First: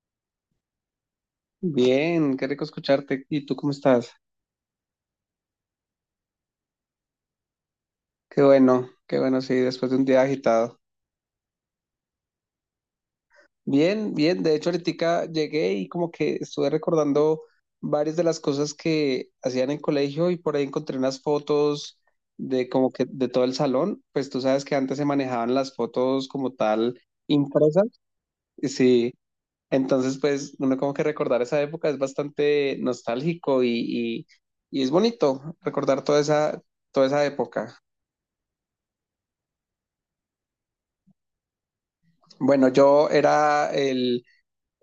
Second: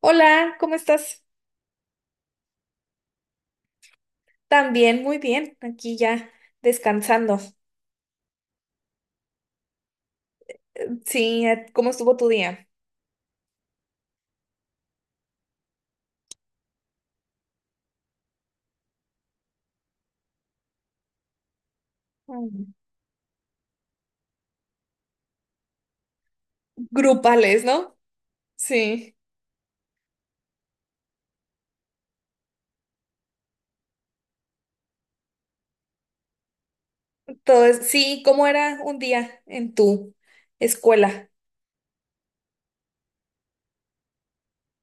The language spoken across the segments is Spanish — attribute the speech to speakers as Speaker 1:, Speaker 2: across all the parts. Speaker 1: Hola, ¿cómo estás?
Speaker 2: Bien, qué rico escucharte. ¿Y tú cómo estás?
Speaker 1: También, muy bien, aquí ya descansando.
Speaker 2: Qué bueno, sí, después de un día agitado.
Speaker 1: Sí, ¿cómo estuvo tu día?
Speaker 2: Bien, bien. De hecho, ahorita llegué y como que estuve recordando varias de las cosas que hacían en colegio y por ahí encontré unas fotos de
Speaker 1: Mm.
Speaker 2: como que de todo el salón. Pues tú sabes que antes se manejaban las fotos como tal
Speaker 1: Grupales,
Speaker 2: impresas.
Speaker 1: ¿no?
Speaker 2: Sí,
Speaker 1: Sí.
Speaker 2: entonces pues uno como que recordar esa época es bastante nostálgico y, y es bonito recordar toda esa época.
Speaker 1: Entonces, sí, ¿cómo era un día en tu escuela?
Speaker 2: Bueno, yo era el,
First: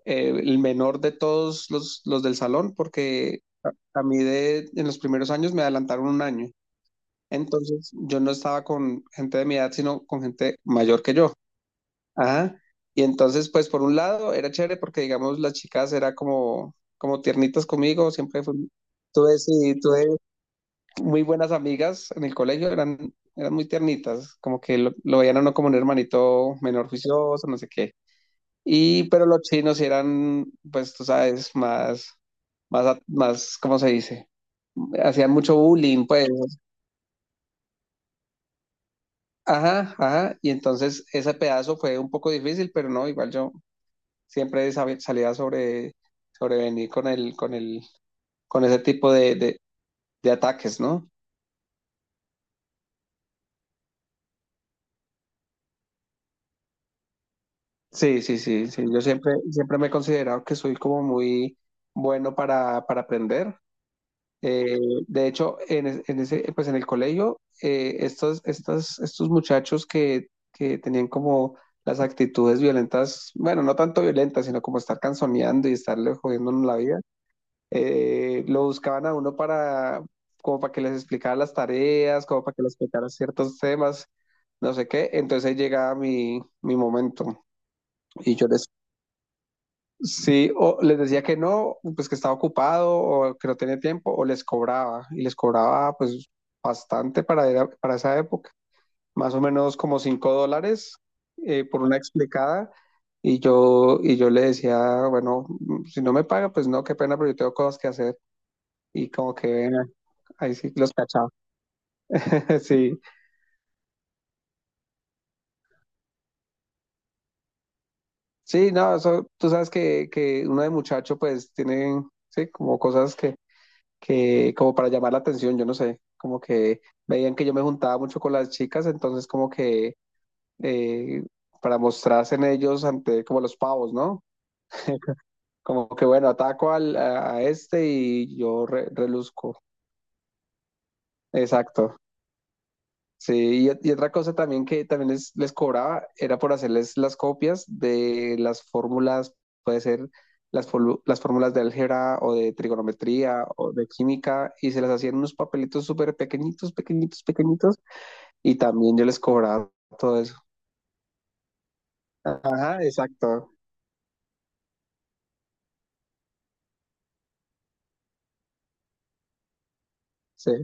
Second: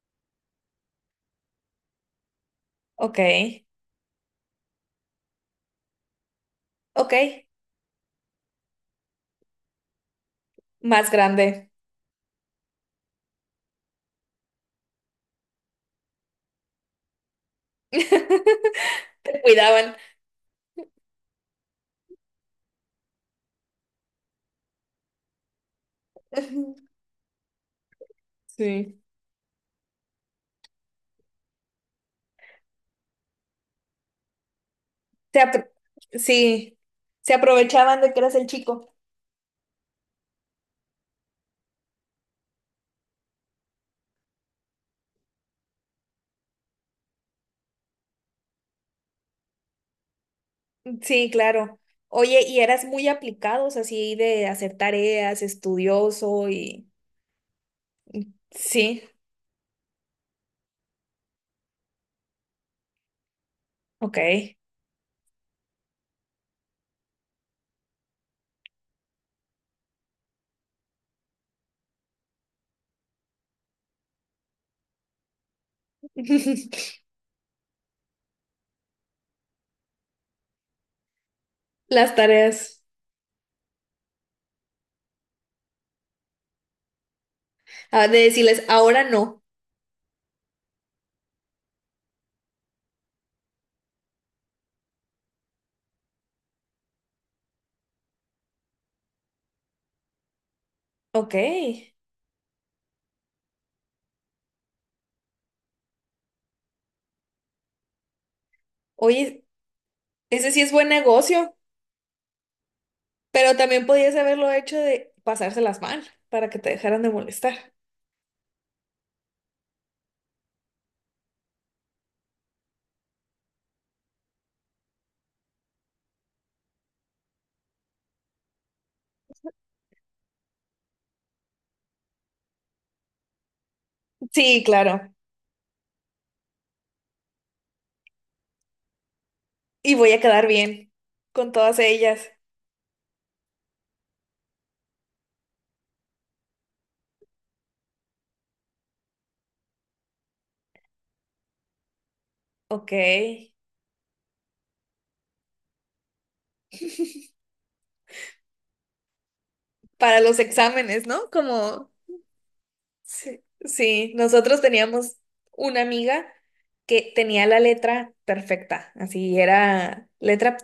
Speaker 2: eh, el menor de todos los del salón
Speaker 1: Ok,
Speaker 2: porque a mí en los primeros años me adelantaron un año.
Speaker 1: ok,
Speaker 2: Entonces yo no estaba con gente de mi edad, sino con gente mayor
Speaker 1: más
Speaker 2: que yo.
Speaker 1: grande.
Speaker 2: Ajá. Y entonces, pues por un lado era chévere porque, digamos, las chicas era como tiernitas conmigo, siempre tuve,
Speaker 1: Te
Speaker 2: sí,
Speaker 1: cuidaban.
Speaker 2: tuve muy buenas amigas en el colegio, eran muy tiernitas, como que lo veían a uno como un hermanito
Speaker 1: Ujú.
Speaker 2: menor juicioso, no sé qué.
Speaker 1: Sí.
Speaker 2: Y, pero los chinos sí eran, pues tú sabes, más, ¿cómo se dice? Hacían
Speaker 1: Se
Speaker 2: mucho
Speaker 1: apro-
Speaker 2: bullying, pues.
Speaker 1: sí, se aprovechaban de que eras el chico.
Speaker 2: Ajá, ajá. Y entonces ese pedazo fue un poco difícil, pero no, igual yo siempre salía sobrevenir con ese tipo de ataques, ¿no?
Speaker 1: Sí, claro. Oye, y eras muy aplicados así de hacer tareas, estudioso y...
Speaker 2: Sí, sí, sí, sí. Yo
Speaker 1: Sí,
Speaker 2: siempre me he considerado que soy como muy bueno para aprender.
Speaker 1: ok.
Speaker 2: Eh, de hecho, en, es- en ese, pues en el colegio, estos muchachos que tenían como las actitudes violentas, bueno, no tanto violentas, sino como estar canzoneando y estarle jodiendo a uno la vida, lo buscaban a uno para, como para que les explicara las
Speaker 1: Las
Speaker 2: tareas, como para que les
Speaker 1: tareas.
Speaker 2: explicara ciertos temas, no sé qué. Entonces ahí llegaba mi momento
Speaker 1: Ah, de
Speaker 2: y yo
Speaker 1: decirles,
Speaker 2: les
Speaker 1: ahora no.
Speaker 2: sí, o les decía que no, pues que estaba ocupado o que no tenía tiempo, o les cobraba, y les cobraba pues bastante para esa época, más o menos como $5
Speaker 1: Ok.
Speaker 2: por una explicada, y yo le decía, bueno, si no me paga, pues no, qué pena, pero yo tengo cosas que hacer, y como
Speaker 1: Oye,
Speaker 2: que
Speaker 1: ese
Speaker 2: ahí
Speaker 1: sí es
Speaker 2: sí
Speaker 1: buen
Speaker 2: los cachaba,
Speaker 1: negocio,
Speaker 2: sí,
Speaker 1: pero también podías haberlo hecho de pasárselas mal para que te dejaran de molestar.
Speaker 2: sí, no, eso, tú sabes que uno de muchacho pues tiene, sí, como cosas que como para llamar la atención, yo no sé, como que veían que yo me juntaba mucho con las chicas, entonces como que eh, para mostrarse en ellos ante como los pavos, ¿no?
Speaker 1: Sí, claro.
Speaker 2: Como que bueno, ataco a este y yo reluzco.
Speaker 1: Y voy a quedar bien con todas
Speaker 2: Exacto.
Speaker 1: ellas.
Speaker 2: Sí, y otra cosa también que también les cobraba era por hacerles las copias de las fórmulas, puede ser las fórmulas de álgebra o de
Speaker 1: Ok.
Speaker 2: trigonometría o de química, y se las hacían unos papelitos súper pequeñitos, pequeñitos, pequeñitos, y también yo les cobraba todo
Speaker 1: Para
Speaker 2: eso.
Speaker 1: los exámenes, ¿no? Como
Speaker 2: Ajá,
Speaker 1: sí,
Speaker 2: exacto.
Speaker 1: sí, nosotros teníamos una amiga que tenía la letra perfecta, así era
Speaker 2: Sí,
Speaker 1: letra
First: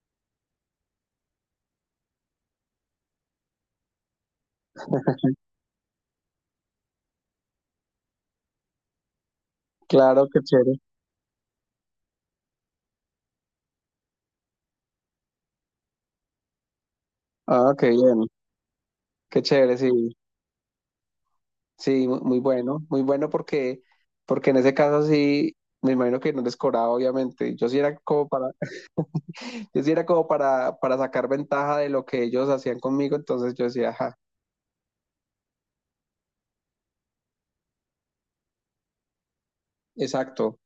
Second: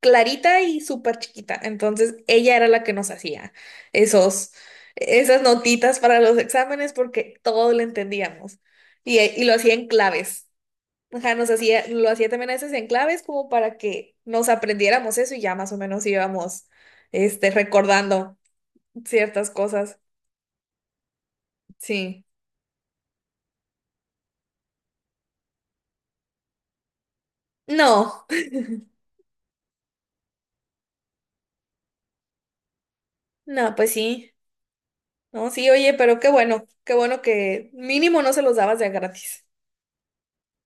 Speaker 1: clarita y súper chiquita. Entonces ella era la que nos hacía esos, esas notitas para los exámenes porque todo lo entendíamos y lo hacía en
Speaker 2: claro, qué
Speaker 1: claves.
Speaker 2: chévere.
Speaker 1: Ajá, nos hacía, lo hacía también a veces en claves como para que nos aprendiéramos eso y ya más o menos íbamos este,
Speaker 2: Ah, qué bien,
Speaker 1: recordando
Speaker 2: qué
Speaker 1: ciertas
Speaker 2: chévere, sí,
Speaker 1: cosas.
Speaker 2: sí,
Speaker 1: Sí.
Speaker 2: muy bueno, muy bueno porque en ese caso sí, me imagino que no les cobraba, obviamente. Yo sí era
Speaker 1: No.
Speaker 2: como para, yo sí era como para sacar ventaja de lo que ellos hacían conmigo, entonces yo
Speaker 1: No,
Speaker 2: decía,
Speaker 1: pues
Speaker 2: ajá,
Speaker 1: sí. No, sí, oye, pero qué bueno que mínimo no se los dabas de a gratis.
Speaker 2: exacto.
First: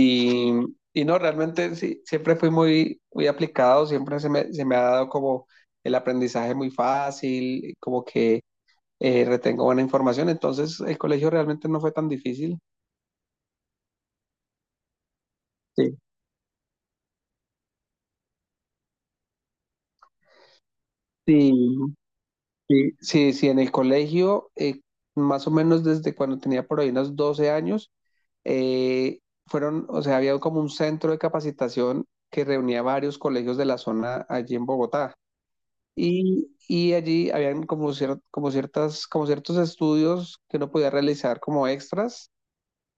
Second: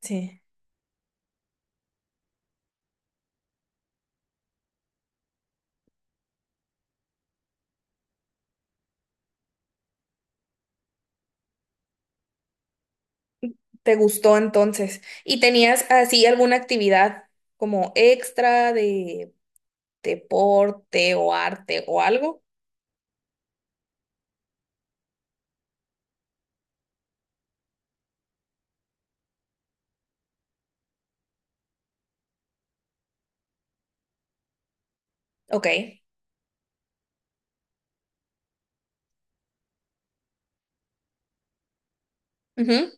Speaker 1: Sí,
Speaker 2: y no, realmente sí, siempre fui muy, muy aplicado, siempre se me ha dado como el aprendizaje muy fácil, como que retengo buena información. Entonces, el colegio realmente no fue tan difícil.
Speaker 1: te gustó entonces. ¿Y tenías
Speaker 2: Sí,
Speaker 1: así alguna actividad como extra de deporte o
Speaker 2: sí,
Speaker 1: arte o algo?
Speaker 2: sí, sí, sí, en el colegio, más o menos desde cuando tenía por ahí unos 12 años, eh, o sea, había como un centro de capacitación que reunía varios colegios de la zona allí en Bogotá.
Speaker 1: Ok.
Speaker 2: Y allí habían como ciertos estudios que uno podía realizar como extras.
Speaker 1: Ujú.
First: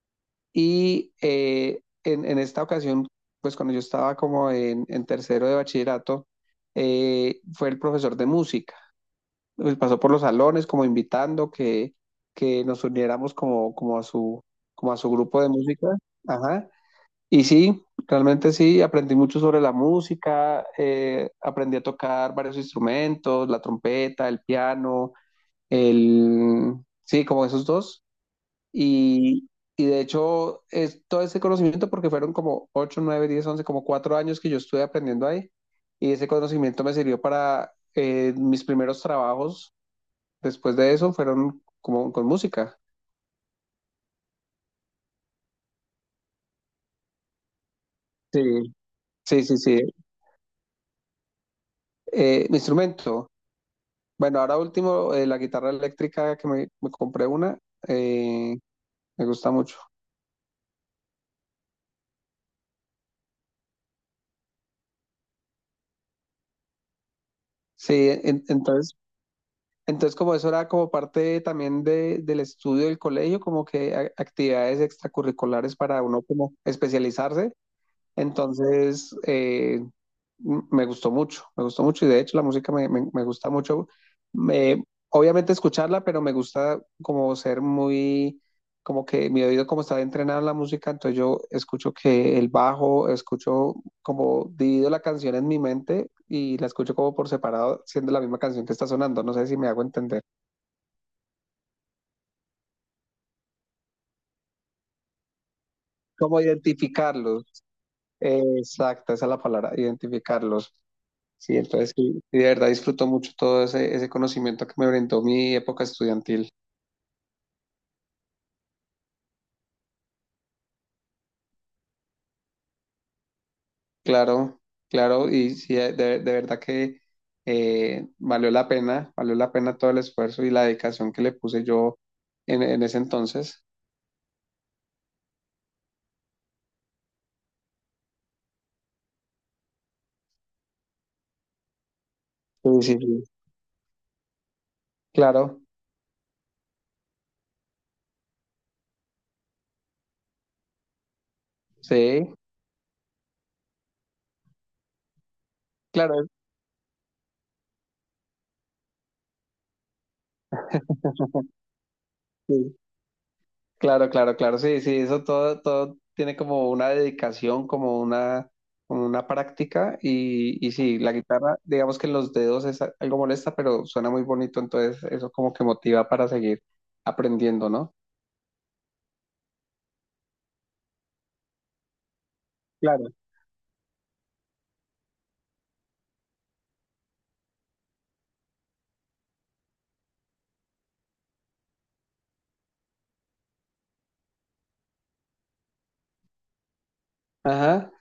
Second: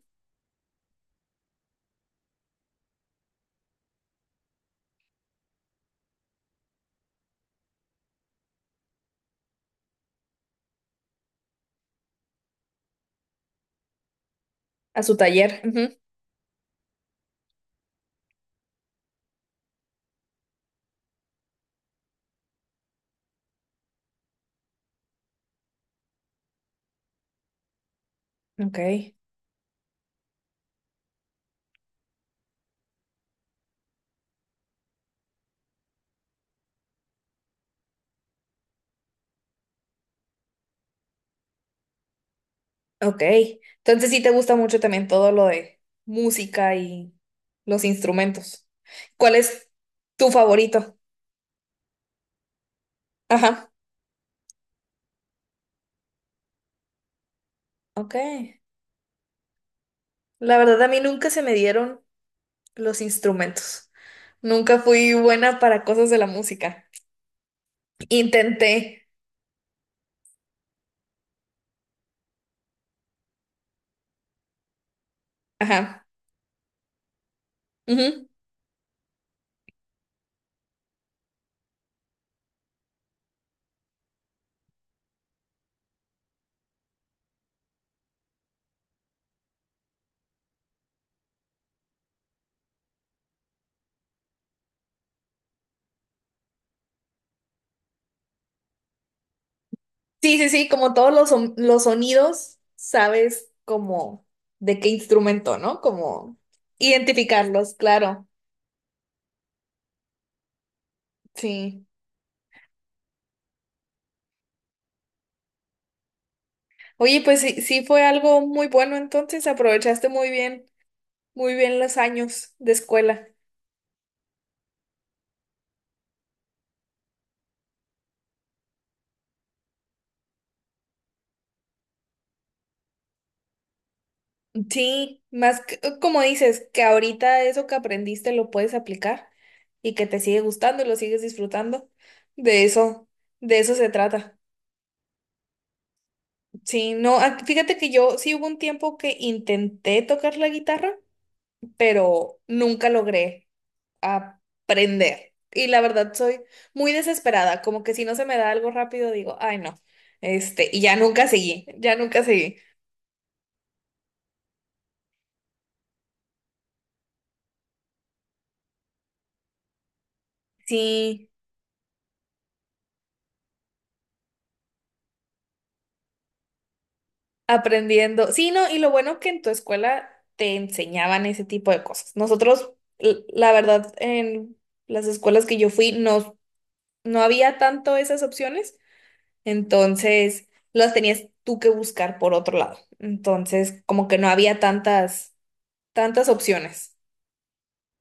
Speaker 2: Y en esta ocasión, pues cuando yo estaba en tercero de bachillerato, fue el profesor de música. Pues pasó por los salones como invitando que nos uniéramos como a
Speaker 1: A
Speaker 2: su
Speaker 1: su
Speaker 2: grupo de
Speaker 1: taller.
Speaker 2: música.
Speaker 1: Ujú.
Speaker 2: Ajá. Y sí, realmente sí, aprendí mucho sobre la música, aprendí a tocar varios instrumentos, la trompeta, el piano, el... Sí, como esos dos.
Speaker 1: Ok.
Speaker 2: Y, y de hecho, es todo ese conocimiento, porque fueron como 8, 9, 10, 11 como 4 años que yo estuve aprendiendo ahí. Y ese conocimiento me sirvió para mis primeros trabajos. Después de eso fueron como con música.
Speaker 1: Ok. Entonces sí te gusta mucho también todo lo de música y los
Speaker 2: Sí,
Speaker 1: instrumentos. ¿Cuál
Speaker 2: sí, sí,
Speaker 1: es
Speaker 2: sí.
Speaker 1: tu favorito?
Speaker 2: Mi instrumento.
Speaker 1: Ajá.
Speaker 2: Bueno, ahora último, la guitarra eléctrica que me compré una,
Speaker 1: Ok.
Speaker 2: eh, me gusta mucho.
Speaker 1: La verdad a mí nunca se me dieron los instrumentos. Nunca fui buena para cosas de la música.
Speaker 2: Sí,
Speaker 1: Intenté.
Speaker 2: entonces, como eso era como parte también del estudio del colegio, como que actividades extracurriculares para
Speaker 1: Ajá.
Speaker 2: uno como especializarse.
Speaker 1: Ujú.
Speaker 2: Entonces, me gustó mucho y de hecho la música me gusta mucho. Me- Obviamente escucharla, pero me gusta como ser muy, como que mi oído como está entrenado en la música, entonces yo escucho que el bajo, escucho como divido la canción en mi mente y la escucho como por separado, siendo la misma canción que está sonando. No sé si me hago entender.
Speaker 1: Sí, sí, sí, como todos los, los sonidos, sabes como de qué instrumento, ¿no? Como
Speaker 2: Como identificarlos.
Speaker 1: identificarlos, claro.
Speaker 2: Exacto, esa es la palabra, identificarlos. Sí,
Speaker 1: Sí.
Speaker 2: entonces sí, sí, de verdad disfruto mucho todo ese conocimiento que me brindó mi época estudiantil.
Speaker 1: Oye, pues sí, sí fue algo muy bueno, entonces aprovechaste muy bien los años de escuela.
Speaker 2: Claro, claro, y sí, de verdad que valió la pena todo el esfuerzo y la dedicación que le puse yo en ese entonces.
Speaker 1: Sí, como dices, que ahorita eso que aprendiste lo puedes aplicar y que te sigue gustando y lo sigues disfrutando. De
Speaker 2: Sí, sí,
Speaker 1: eso,
Speaker 2: sí.
Speaker 1: de eso se trata.
Speaker 2: Claro,
Speaker 1: Sí, no, ah, fíjate que yo sí hubo un tiempo que intenté tocar la guitarra,
Speaker 2: sí,
Speaker 1: pero nunca logré aprender. Y la verdad
Speaker 2: claro,
Speaker 1: soy muy desesperada, como que si no se me da algo rápido digo, ay no, este, y ya nunca seguí, ya nunca seguí.
Speaker 2: sí. Claro, claro, claro, sí, sí, eso todo tiene como una dedicación, como una práctica y sí, la
Speaker 1: Sí.
Speaker 2: guitarra, digamos que en los dedos es algo molesta, pero suena muy bonito, entonces eso como que motiva para seguir aprendiendo, ¿no?
Speaker 1: Aprendiendo. Sí, no, y lo bueno es que en tu escuela te enseñaban ese tipo de cosas. Nosotros,
Speaker 2: Claro.
Speaker 1: la verdad, en las escuelas que yo fui, no, no había tanto esas opciones, entonces las tenías tú que buscar por otro lado. Entonces, como que no había tantas, tantas opciones.
Speaker 2: Ajá,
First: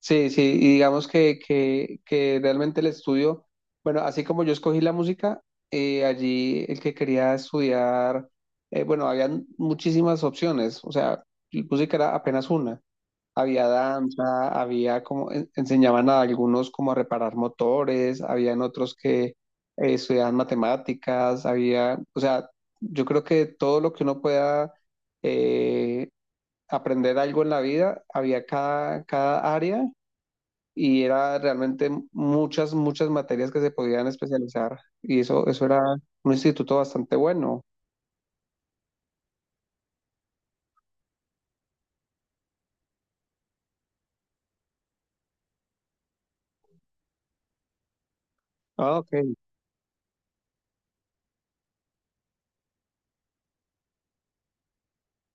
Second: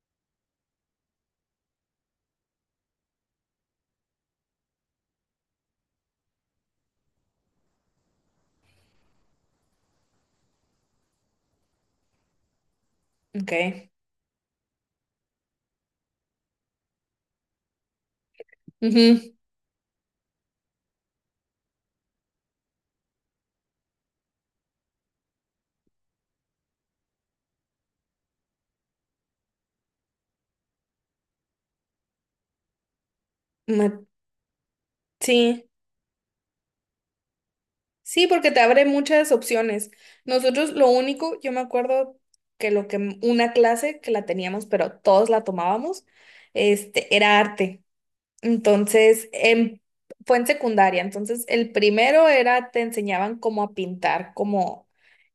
Speaker 2: sí, sí, y digamos que realmente el estudio, bueno, así como yo escogí la música, allí el que quería estudiar, bueno, habían muchísimas opciones, o sea, música era apenas una. Había
Speaker 1: Ok.
Speaker 2: danza, había enseñaban a algunos como a reparar motores, habían otros
Speaker 1: Ujú.
Speaker 2: que estudiaban matemáticas, había, o sea, yo creo que todo lo que uno pueda eh, aprender algo en la vida, había cada área y era realmente muchas, muchas materias que se
Speaker 1: Ma-
Speaker 2: podían especializar y eso
Speaker 1: Sí.
Speaker 2: era un instituto bastante bueno.
Speaker 1: Sí, porque te abre muchas opciones. Nosotros lo único, yo me acuerdo que lo que una clase que la teníamos, pero todos la tomábamos, este, era arte.
Speaker 2: Ah, ok,
Speaker 1: Entonces, em- fue en secundaria. Entonces, el primero era, te enseñaban cómo a pintar, como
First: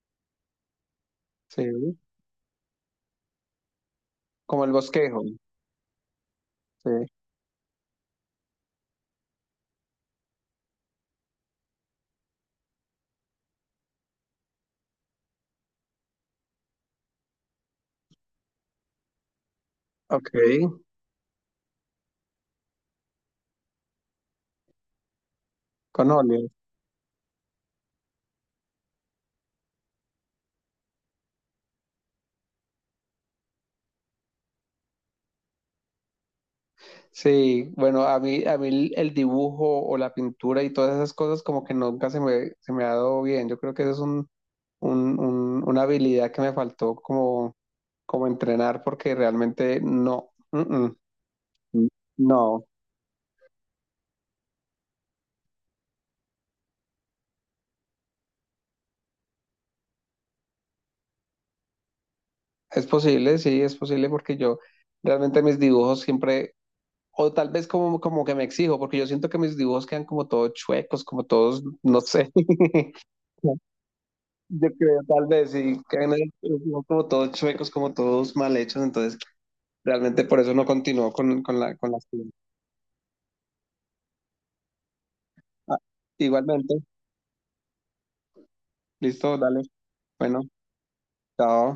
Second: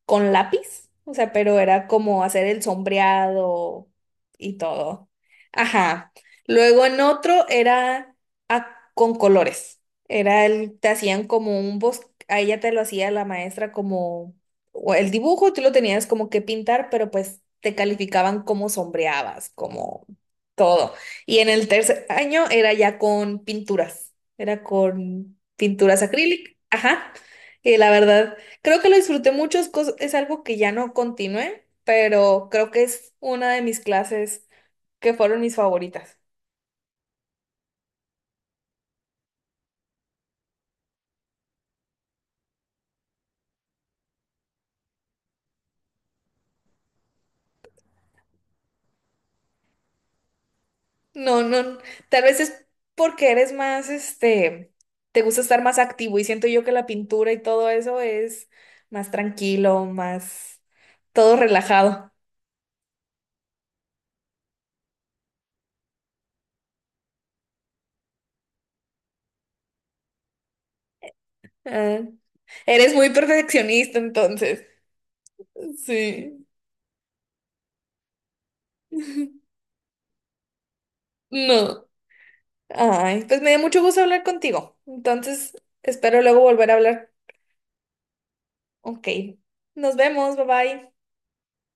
Speaker 1: con lápiz. O sea, pero era
Speaker 2: sí,
Speaker 1: como hacer el sombreado y
Speaker 2: como el
Speaker 1: todo.
Speaker 2: bosquejo,
Speaker 1: Ajá. Luego
Speaker 2: sí,
Speaker 1: en otro era a- con colores. Era el, te hacían como un bosque, a ella te lo hacía la maestra como o el dibujo, tú lo tenías como que pintar, pero pues te calificaban como sombreabas, como
Speaker 2: ok,
Speaker 1: todo. Y en el tercer año era ya con pinturas, era con pinturas
Speaker 2: con óleo.
Speaker 1: acrílicas. Ajá. Y la verdad, creo que lo disfruté mucho, es, es algo que ya no continué, pero creo que es una de mis clases que fueron mis favoritas.
Speaker 2: Sí, bueno, a mí el dibujo o la pintura y todas esas cosas como que nunca se me ha dado bien. Yo creo que eso es una habilidad que me faltó como entrenar porque realmente no,
Speaker 1: No, no, tal vez es
Speaker 2: no.
Speaker 1: porque eres más, este, te gusta estar más activo y siento yo que la pintura y todo eso es más tranquilo, más todo relajado.
Speaker 2: Es posible, sí, es posible porque yo realmente mis dibujos siempre, o tal vez como que me exijo, porque yo siento que mis dibujos quedan como todos chuecos, como todos, no
Speaker 1: Ah,
Speaker 2: sé.
Speaker 1: eres muy perfeccionista entonces.
Speaker 2: Yo creo, tal vez, sí, quedan
Speaker 1: Sí.
Speaker 2: como todos chuecos, como todos mal hechos, entonces realmente por eso no continuó
Speaker 1: No.
Speaker 2: con la... actividad.
Speaker 1: Ay, pues me dio mucho gusto hablar contigo. Entonces,
Speaker 2: Ah,
Speaker 1: espero luego volver a
Speaker 2: igualmente,
Speaker 1: hablar. Ok.
Speaker 2: listo, dale.
Speaker 1: Nos vemos.
Speaker 2: Bueno,
Speaker 1: Bye bye.
Speaker 2: chao.